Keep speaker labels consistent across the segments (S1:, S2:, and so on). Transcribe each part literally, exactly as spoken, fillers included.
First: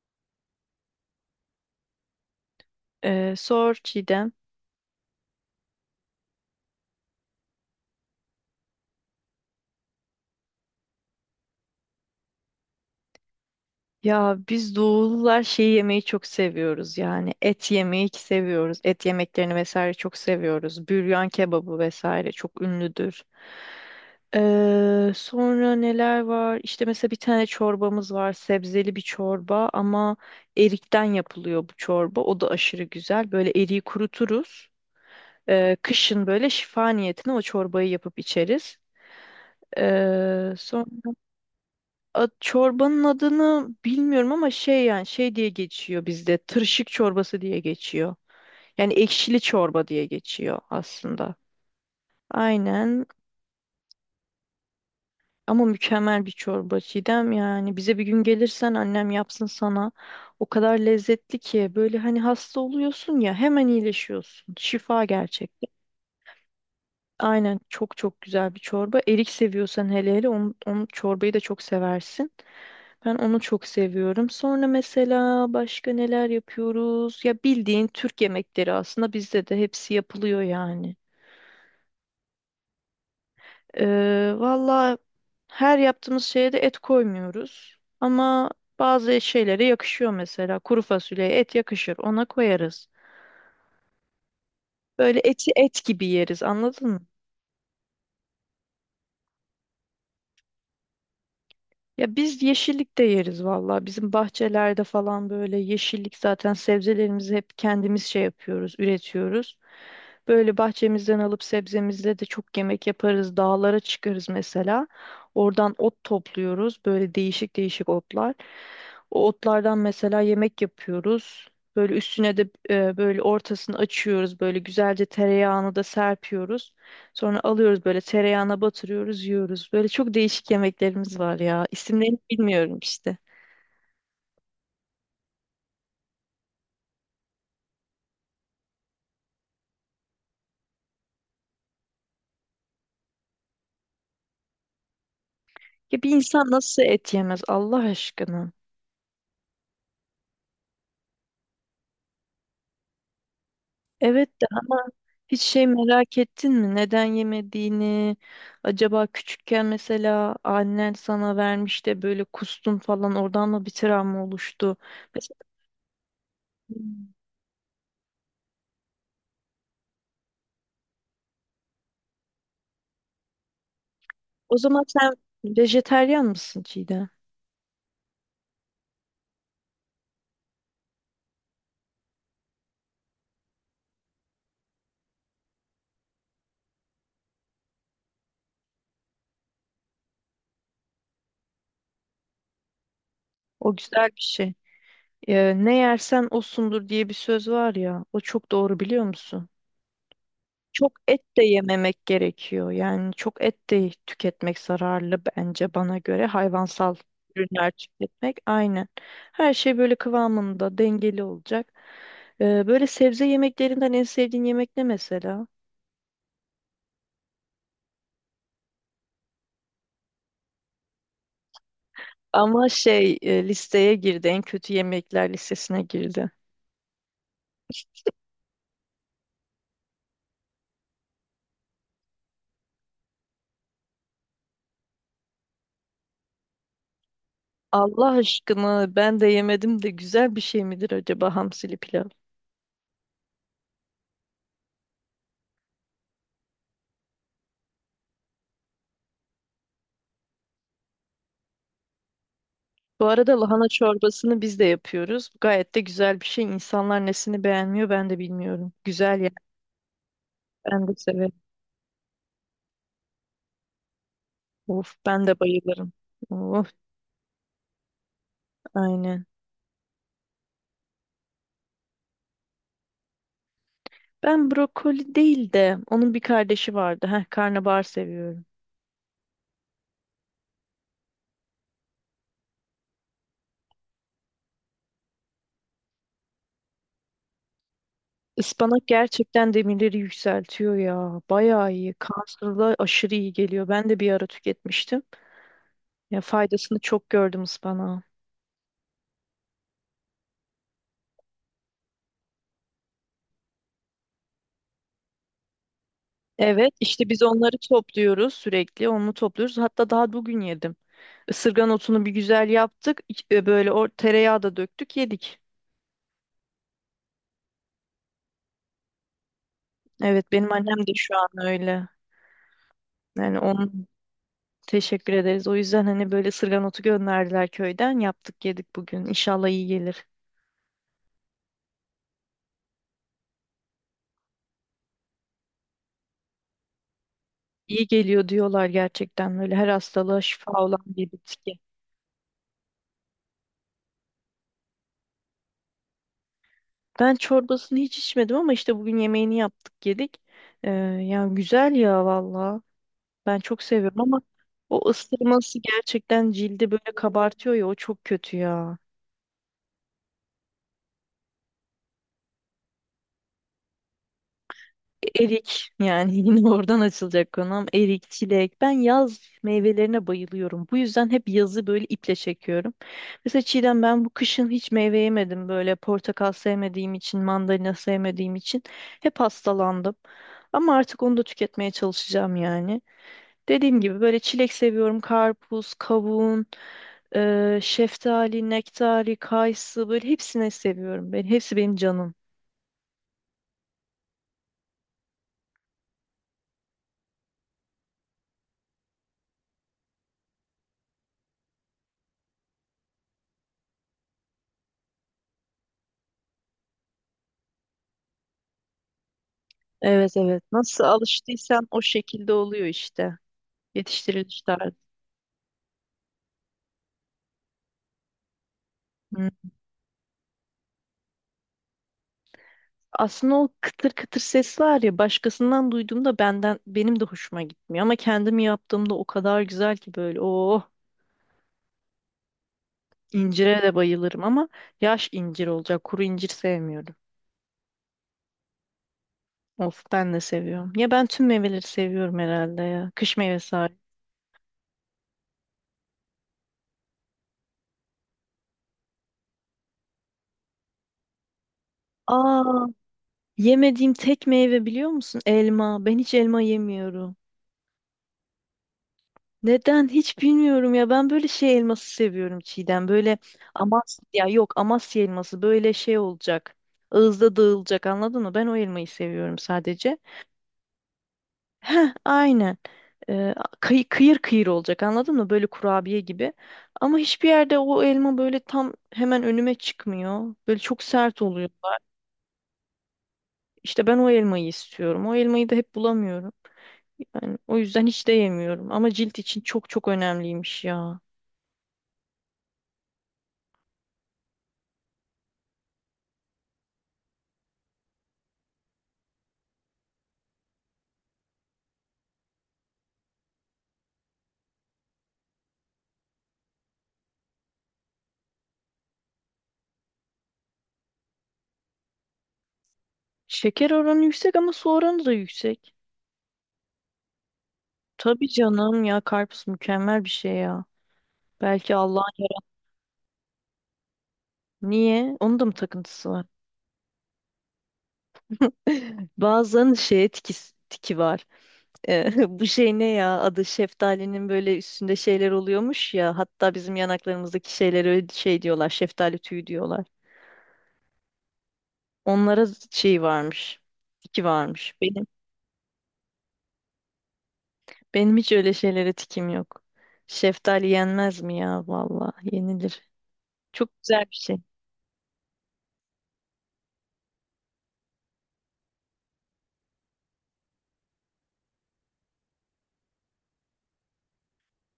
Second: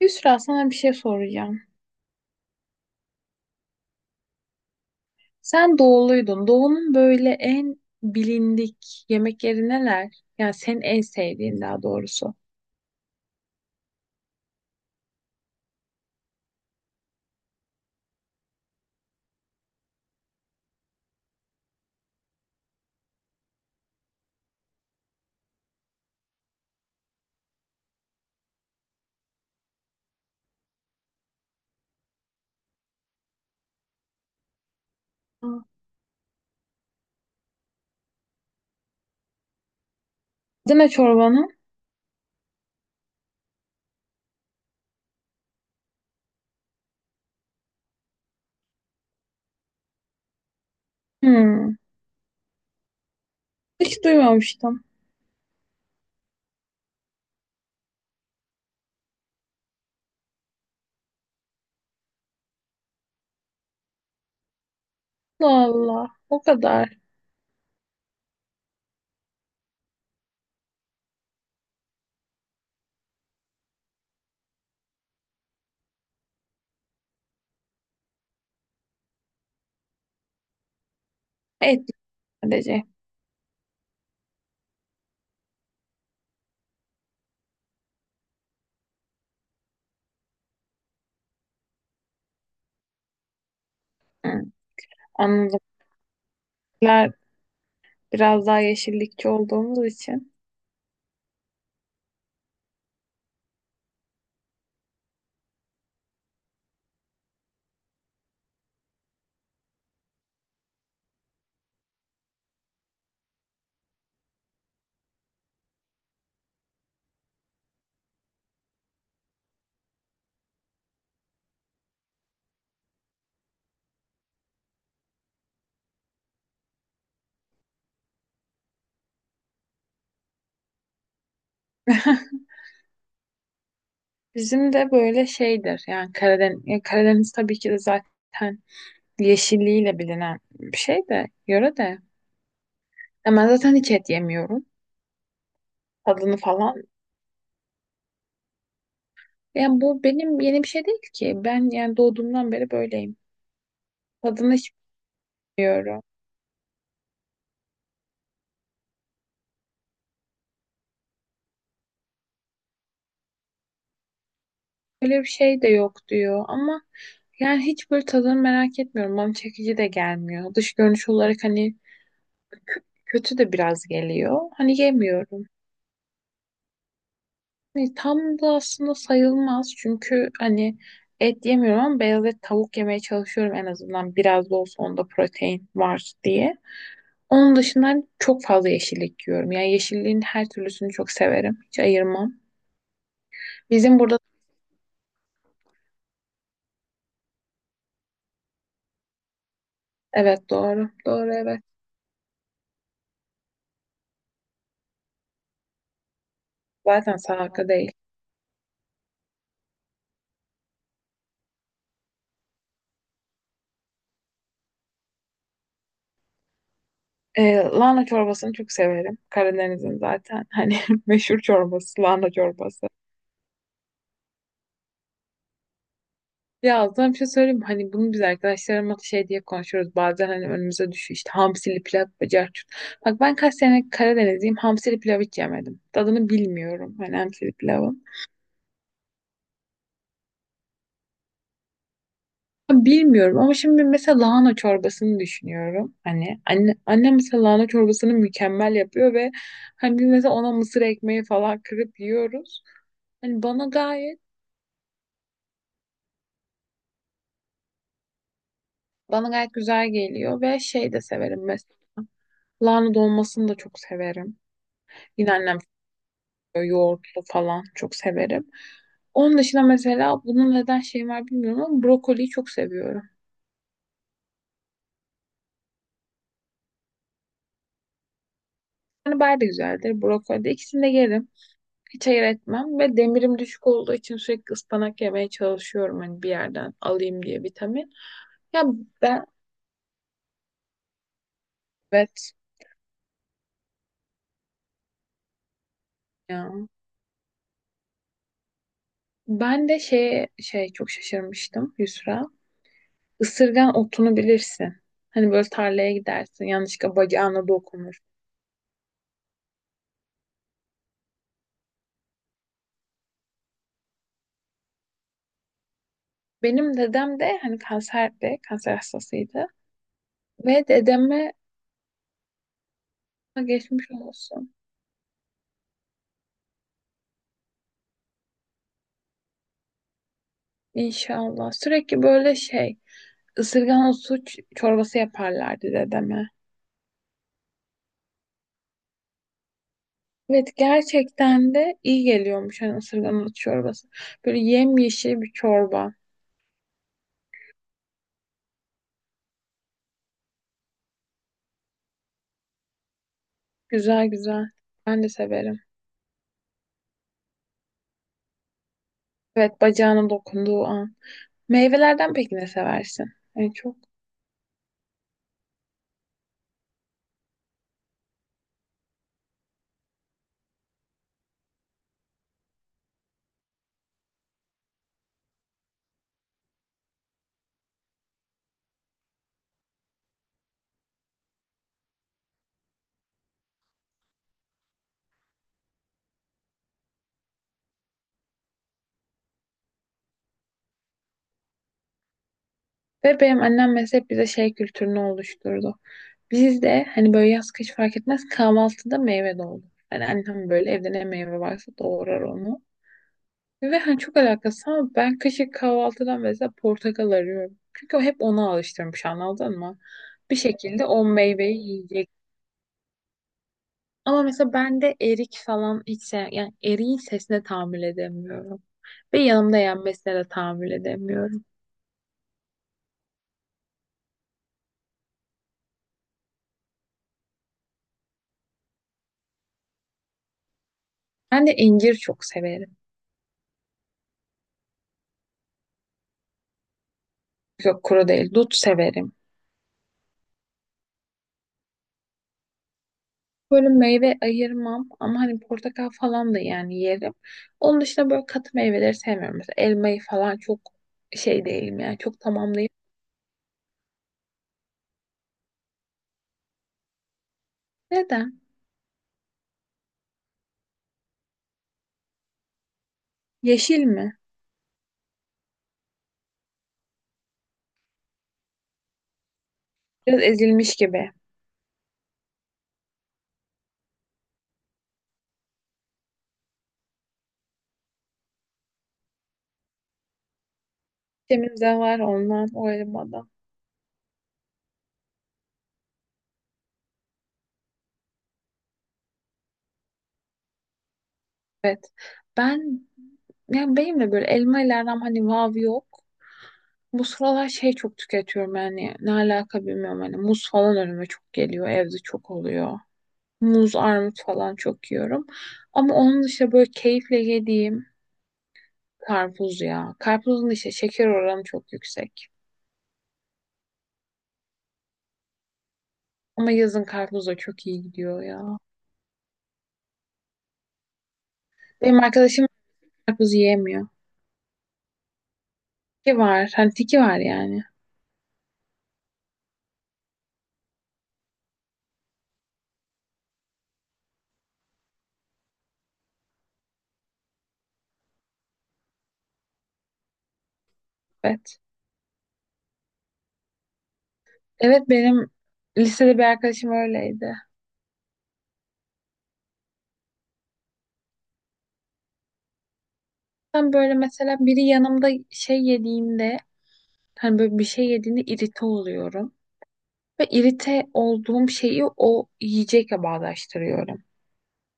S1: Yusra, sana bir şey soracağım.
S2: Ee, sor Çiğdem.
S1: Sen doğuluydun. Doğunun böyle en bilindik yemekleri neler? Yani senin en sevdiğin, daha doğrusu.
S2: Ya biz doğulular şeyi yemeyi çok seviyoruz yani et yemeyi ki seviyoruz. Et yemeklerini vesaire çok seviyoruz. Büryan kebabı vesaire çok ünlüdür. Ee, sonra neler var? İşte mesela bir tane çorbamız var. Sebzeli bir çorba ama erikten yapılıyor bu çorba. O da aşırı güzel. Böyle eriği kuruturuz.
S1: Aa.
S2: Ee, kışın böyle şifa niyetine o çorbayı yapıp içeriz. Ee,
S1: Deme çorbanı.
S2: A- Çorbanın adını bilmiyorum ama şey yani şey diye geçiyor bizde. Tırşık çorbası diye geçiyor. Yani ekşili çorba diye geçiyor aslında.
S1: Hmm.
S2: Aynen
S1: Hiç duymamıştım.
S2: ama mükemmel bir çorba Çiğdem, yani bize bir gün gelirsen annem yapsın sana. O kadar lezzetli ki böyle hani hasta oluyorsun ya hemen iyileşiyorsun. Şifa gerçek.
S1: Allah, o kadar.
S2: Aynen çok çok güzel bir çorba. Erik seviyorsan hele hele onu, onu çorbayı da çok seversin. Ben onu çok seviyorum. Sonra mesela başka neler yapıyoruz? Ya bildiğin Türk yemekleri aslında bizde de hepsi yapılıyor yani.
S1: Et sadece.
S2: Ee, valla, her yaptığımız şeye de et koymuyoruz. Ama bazı şeylere yakışıyor mesela. Kuru fasulyeye et yakışır, ona koyarız.
S1: Hmm.
S2: Böyle eti
S1: Anladım.
S2: et gibi yeriz, anladın mı?
S1: Bizler, biraz daha yeşillikçi olduğumuz için.
S2: Ya biz yeşillik de yeriz valla. Bizim bahçelerde falan böyle yeşillik, zaten sebzelerimizi hep kendimiz şey yapıyoruz, üretiyoruz. Böyle bahçemizden alıp sebzemizle de çok yemek yaparız. Dağlara çıkarız mesela. Oradan ot topluyoruz. Böyle değişik değişik otlar. O otlardan mesela yemek yapıyoruz. Böyle üstüne de e, böyle ortasını açıyoruz. Böyle güzelce tereyağını da serpiyoruz. Sonra alıyoruz böyle tereyağına batırıyoruz, yiyoruz. Böyle çok değişik yemeklerimiz var ya. İsimlerini bilmiyorum işte.
S1: Bizim de böyle şeydir. Yani Karadeniz, yani Karadeniz tabii ki de zaten yeşilliğiyle bilinen bir şey de, yöre de. Ama zaten hiç et yemiyorum.
S2: Ya bir
S1: Tadını
S2: insan nasıl
S1: falan.
S2: et yemez Allah aşkına?
S1: Yani bu benim yeni bir şey değil ki. Ben yani doğduğumdan beri böyleyim.
S2: Evet de
S1: Tadını hiç
S2: ama hiç şey
S1: bilmiyorum.
S2: merak ettin mi? Neden yemediğini? Acaba küçükken mesela annen sana vermiş de böyle kustun falan, oradan mı bir travma oluştu?
S1: Öyle bir
S2: Mesela,
S1: şey de yok diyor ama yani hiç böyle tadını merak etmiyorum. Bana çekici de gelmiyor. Dış görünüş olarak hani kö- kötü de biraz geliyor.
S2: o
S1: Hani
S2: zaman sen
S1: yemiyorum.
S2: vejeteryan mısın Çiğdem?
S1: Hani tam da aslında sayılmaz çünkü hani et yemiyorum ama beyaz et, tavuk yemeye çalışıyorum, en azından biraz da olsa onda protein var diye. Onun dışında çok fazla yeşillik yiyorum. Yani yeşilliğin her türlüsünü çok severim. Hiç ayırmam.
S2: O
S1: Bizim
S2: güzel
S1: burada
S2: bir şey. Ee, ne yersen osundur diye bir söz var ya. O çok doğru, biliyor musun?
S1: evet doğru.
S2: Çok et
S1: Doğru,
S2: de
S1: evet.
S2: yememek gerekiyor. Yani çok et de tüketmek zararlı bence, bana göre. Hayvansal
S1: Zaten salata
S2: ürünler
S1: değil.
S2: tüketmek aynen. Her şey böyle kıvamında, dengeli olacak. Ee, böyle sebze yemeklerinden en sevdiğin yemek ne mesela?
S1: Ee, lahana çorbasını çok severim. Karadeniz'in zaten hani meşhur çorbası lahana
S2: Ama
S1: çorbası.
S2: şey e, listeye girdi. En kötü yemekler listesine girdi.
S1: Ya aslında bir şey söyleyeyim mi? Hani bunu biz arkadaşlarımla şey diye konuşuyoruz. Bazen hani önümüze düşüyor işte hamsili pilav bacak çut. Bak, ben kaç sene Karadenizliyim, hamsili pilav hiç yemedim. Tadını bilmiyorum hani hamsili pilavı.
S2: Allah aşkına ben de yemedim de güzel bir şey midir acaba hamsili pilav?
S1: Bilmiyorum ama şimdi mesela lahana çorbasını düşünüyorum. Hani anne, annem mesela lahana çorbasını mükemmel yapıyor ve hani biz mesela ona mısır ekmeği falan kırıp yiyoruz.
S2: Bu arada
S1: Hani bana
S2: lahana
S1: gayet
S2: çorbasını biz de yapıyoruz. Gayet de güzel bir şey. İnsanlar nesini beğenmiyor ben de bilmiyorum. Güzel
S1: bana
S2: yani.
S1: gayet güzel geliyor ve
S2: Ben
S1: şey
S2: de
S1: de
S2: severim.
S1: severim mesela. Lahana dolmasını da çok severim.
S2: Of ben
S1: Yine
S2: de
S1: annem
S2: bayılırım.
S1: yapıyor,
S2: Of
S1: yoğurtlu falan çok severim.
S2: aynen.
S1: Onun dışında mesela bunun neden şeyi var bilmiyorum ama brokoliyi çok seviyorum.
S2: Ben brokoli değil de onun bir kardeşi vardı. Heh, karnabahar seviyorum.
S1: Hani bayağı da güzeldir brokoli de, ikisini de yerim. Hiç hayır etmem ve demirim düşük olduğu için sürekli ıspanak yemeye çalışıyorum, hani bir yerden alayım diye vitamin. Ya
S2: Ispanak
S1: ben
S2: gerçekten demirleri yükseltiyor ya. Bayağı iyi.
S1: evet
S2: Kanserla aşırı iyi geliyor. Ben de bir ara tüketmiştim. Ya
S1: ya.
S2: faydasını çok gördüm ıspanağın.
S1: Ben de şey şey çok şaşırmıştım Yusra. Isırgan otunu bilirsin. Hani böyle tarlaya gidersin,
S2: Evet,
S1: yanlışlıkla
S2: işte biz
S1: bacağına
S2: onları
S1: dokunur.
S2: topluyoruz sürekli. Onu topluyoruz. Hatta daha bugün yedim. Isırgan otunu bir güzel yaptık. İç- e, Böyle o tereyağı da döktük, yedik.
S1: Benim dedem de hani kanserdi, kanser hastasıydı
S2: Evet, benim
S1: ve
S2: annem de şu an
S1: dedeme
S2: öyle. Yani onun
S1: geçmiş olsun
S2: teşekkür ederiz. O yüzden hani böyle ısırgan otu gönderdiler köyden. Yaptık, yedik bugün. İnşallah iyi gelir.
S1: inşallah. Sürekli böyle şey ısırgan otu ç- çorbası yaparlardı dedeme.
S2: İyi geliyor diyorlar, gerçekten böyle her hastalığa şifa
S1: Evet,
S2: olan bir
S1: gerçekten
S2: bitki.
S1: de iyi geliyormuş hani ısırgan ot çorbası. Böyle yemyeşil bir çorba.
S2: Ben çorbasını hiç içmedim ama işte bugün yemeğini yaptık, yedik. Ee, yani güzel ya valla. Ben çok seviyorum
S1: Güzel
S2: ama
S1: güzel.
S2: o
S1: Ben de severim.
S2: ısırması gerçekten cildi böyle kabartıyor ya, o çok kötü ya.
S1: Evet, bacağına dokunduğu an. Meyvelerden peki ne seversin? En çok.
S2: Erik yani yine oradan açılacak konum. Erik, çilek. Ben yaz meyvelerine bayılıyorum. Bu yüzden hep yazı böyle iple çekiyorum. Mesela Çiğdem ben bu kışın hiç meyve yemedim. Böyle portakal sevmediğim için, mandalina sevmediğim için hep hastalandım. Ama artık onu da tüketmeye çalışacağım yani. Dediğim gibi böyle çilek seviyorum. Karpuz, kavun, eee, şeftali, nektari, kayısı böyle hepsini seviyorum. Ben, hepsi benim canım.
S1: Ve benim annem mesela hep bize şey kültürünü oluşturdu. Biz de hani böyle yaz kış fark etmez, kahvaltıda meyve de olur. Yani annem böyle evde ne meyve varsa doğrar onu. Ve hani çok alakasız ama ben kışın kahvaltıdan mesela portakal arıyorum. Çünkü o hep ona alıştırmış, anladın mı?
S2: Evet
S1: Bir
S2: evet. Nasıl
S1: şekilde o meyveyi
S2: alıştıysan o
S1: yiyecek.
S2: şekilde oluyor işte.
S1: Ama
S2: Yetiştiriliş
S1: mesela
S2: tarzı.
S1: ben de erik falan hiç sev, yani eriğin sesine tahammül edemiyorum. Ve
S2: Hı.
S1: yanımda yenmesine de tahammül edemiyorum.
S2: Aslında o kıtır kıtır ses var ya, başkasından duyduğumda benden benim de hoşuma gitmiyor ama kendim yaptığımda o kadar güzel ki böyle oh.
S1: Ben de incir çok severim.
S2: incire de bayılırım ama yaş incir olacak, kuru incir sevmiyorum.
S1: Yok kuru değil, dut severim.
S2: Of ben de seviyorum. Ya ben tüm meyveleri seviyorum herhalde ya. Kış meyvesi
S1: Böyle
S2: hariç.
S1: meyve ayırmam ama hani portakal falan da yani yerim. Onun dışında böyle katı meyveleri sevmiyorum. Mesela elmayı falan çok şey değilim yani çok
S2: Aa,
S1: tamamlayıp.
S2: yemediğim tek meyve biliyor musun? Elma. Ben hiç elma yemiyorum.
S1: Neden?
S2: Neden hiç bilmiyorum ya, ben böyle şey elması seviyorum Çiğdem, böyle
S1: Yeşil
S2: Amasya
S1: mi?
S2: ya, yok Amasya elması böyle şey olacak, ağızda dağılacak, anladın mı? Ben o elmayı seviyorum sadece.
S1: Biraz ezilmiş gibi.
S2: Heh, aynen. Ee, kıy- kıyır kıyır olacak anladın mı, böyle kurabiye gibi, ama hiçbir yerde o elma böyle tam hemen önüme çıkmıyor, böyle çok sert oluyor.
S1: Temizden var ondan o elmadan.
S2: İşte ben o elmayı istiyorum, o elmayı da hep bulamıyorum. Yani o yüzden hiç de yemiyorum ama cilt için çok çok önemliymiş ya.
S1: Evet. Ben yani benim de böyle elma ile aram hani vav yok. Bu sıralar şey çok tüketiyorum, yani ne alaka bilmiyorum, hani muz falan önüme çok geliyor, evde çok oluyor. Muz, armut falan çok yiyorum. Ama onun dışında böyle keyifle yediğim karpuz ya. Karpuzun işte şeker oranı çok yüksek.
S2: Şeker oranı yüksek ama su oranı da yüksek.
S1: Ama yazın karpuz da çok iyi gidiyor
S2: Tabii
S1: ya.
S2: canım ya, karpuz mükemmel bir şey ya. Belki
S1: Benim
S2: Allah.
S1: arkadaşım karpuz yiyemiyor.
S2: Niye? Onun da mı takıntısı
S1: Tiki
S2: var?
S1: var. Hani tiki var yani.
S2: Bazen şeye tiki, tiki var. Eh, bu şey ne ya? Adı, şeftalinin böyle üstünde şeyler oluyormuş ya. Hatta bizim yanaklarımızdaki şeylere öyle şey diyorlar. Şeftali tüyü diyorlar.
S1: Evet.
S2: Onlara şey varmış. Tiki varmış.
S1: Evet,
S2: Benim
S1: benim lisede bir arkadaşım öyleydi.
S2: benim hiç öyle şeylere tikim yok. Şeftali yenmez mi ya? Vallahi yenilir.
S1: Ben
S2: Çok
S1: böyle
S2: güzel bir şey.
S1: mesela biri yanımda şey yediğinde, hani böyle bir şey yediğinde irite oluyorum. Ve irite olduğum şeyi o yiyecekle bağdaştırıyorum.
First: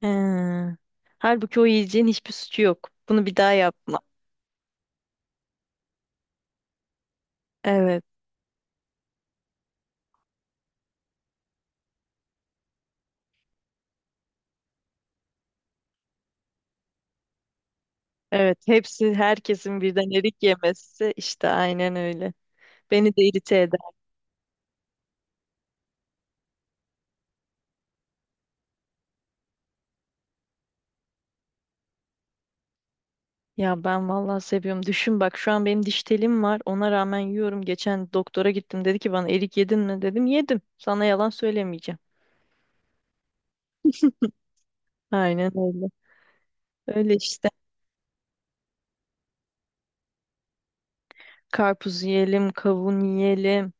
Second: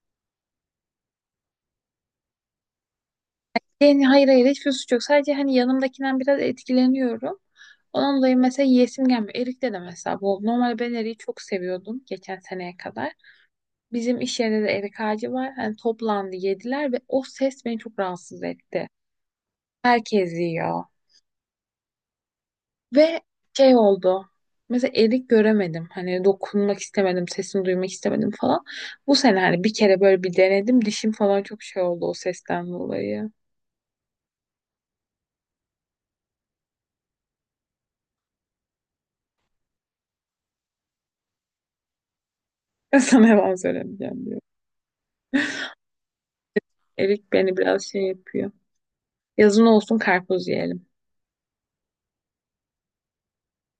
S2: He. Halbuki o yiyeceğin hiçbir suçu yok. Bunu bir daha yapma.
S1: Yani hayır hayır, hiçbir suç yok. Sadece hani yanımdakinden biraz etkileniyorum.
S2: Evet.
S1: Ondan dolayı mesela yiyesim gelmiyor. Erik de de mesela bu oldu. Normalde ben eriği çok seviyordum geçen seneye kadar. Bizim iş yerinde de erik ağacı var. Hani toplandı yediler ve o ses beni çok rahatsız
S2: Evet.
S1: etti.
S2: Hepsi, herkesin birden
S1: Herkes
S2: erik
S1: yiyor.
S2: yemesi, işte aynen öyle. Beni
S1: Ve
S2: de irite
S1: şey
S2: eder.
S1: oldu. Mesela erik göremedim. Hani dokunmak istemedim, sesini duymak istemedim falan. Bu sene hani bir kere böyle bir denedim. Dişim falan çok şey oldu o sesten dolayı.
S2: Ya ben vallahi seviyorum. Düşün bak, şu an benim diş telim var. Ona rağmen yiyorum. Geçen doktora gittim. Dedi ki bana, erik yedin mi? Dedim yedim. Sana yalan söylemeyeceğim.
S1: Sana yalan söylemeyeceğim diyor.
S2: Aynen öyle. Öyle
S1: Erik
S2: işte.
S1: beni biraz şey yapıyor. Yazın olsun karpuz yiyelim.
S2: Karpuz yiyelim, kavun yiyelim.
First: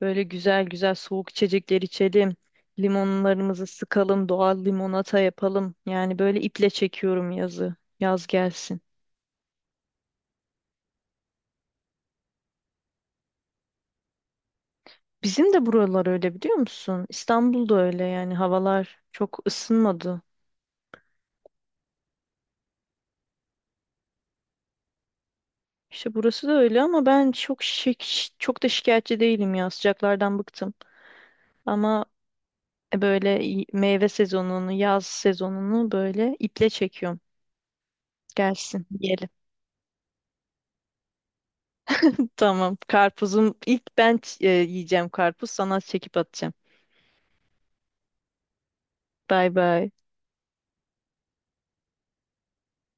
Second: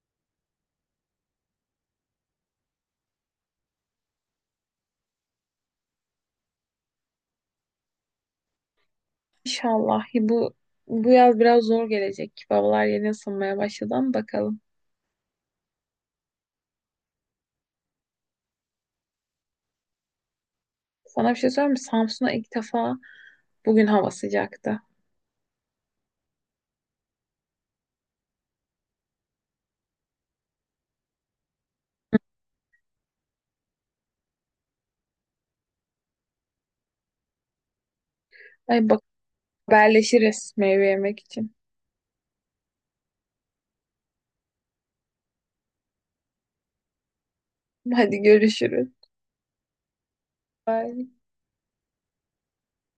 S2: Böyle güzel güzel soğuk içecekler içelim. Limonlarımızı sıkalım, doğal limonata yapalım. Yani böyle iple çekiyorum yazı. Yaz gelsin.
S1: İnşallah bu bu yaz biraz zor gelecek. Babalar yeni ısınmaya başladı ama bakalım.
S2: Bizim de buralar öyle, biliyor musun? İstanbul'da öyle yani, havalar çok ısınmadı.
S1: Sana bir şey söyleyeyim mi? Samsun'a ilk defa bugün hava sıcaktı.
S2: İşte burası da öyle ama ben çok şik- çok da şikayetçi değilim ya. Sıcaklardan bıktım. Ama böyle meyve sezonunu, yaz sezonunu böyle iple çekiyorum. Gelsin,
S1: Ay bak,
S2: yiyelim.
S1: haberleşiriz meyve yemek için.
S2: Tamam. Karpuzum, ilk ben ç- e, yiyeceğim karpuz. Sana çekip atacağım.
S1: Hadi görüşürüz.
S2: Bay bay.
S1: Bye.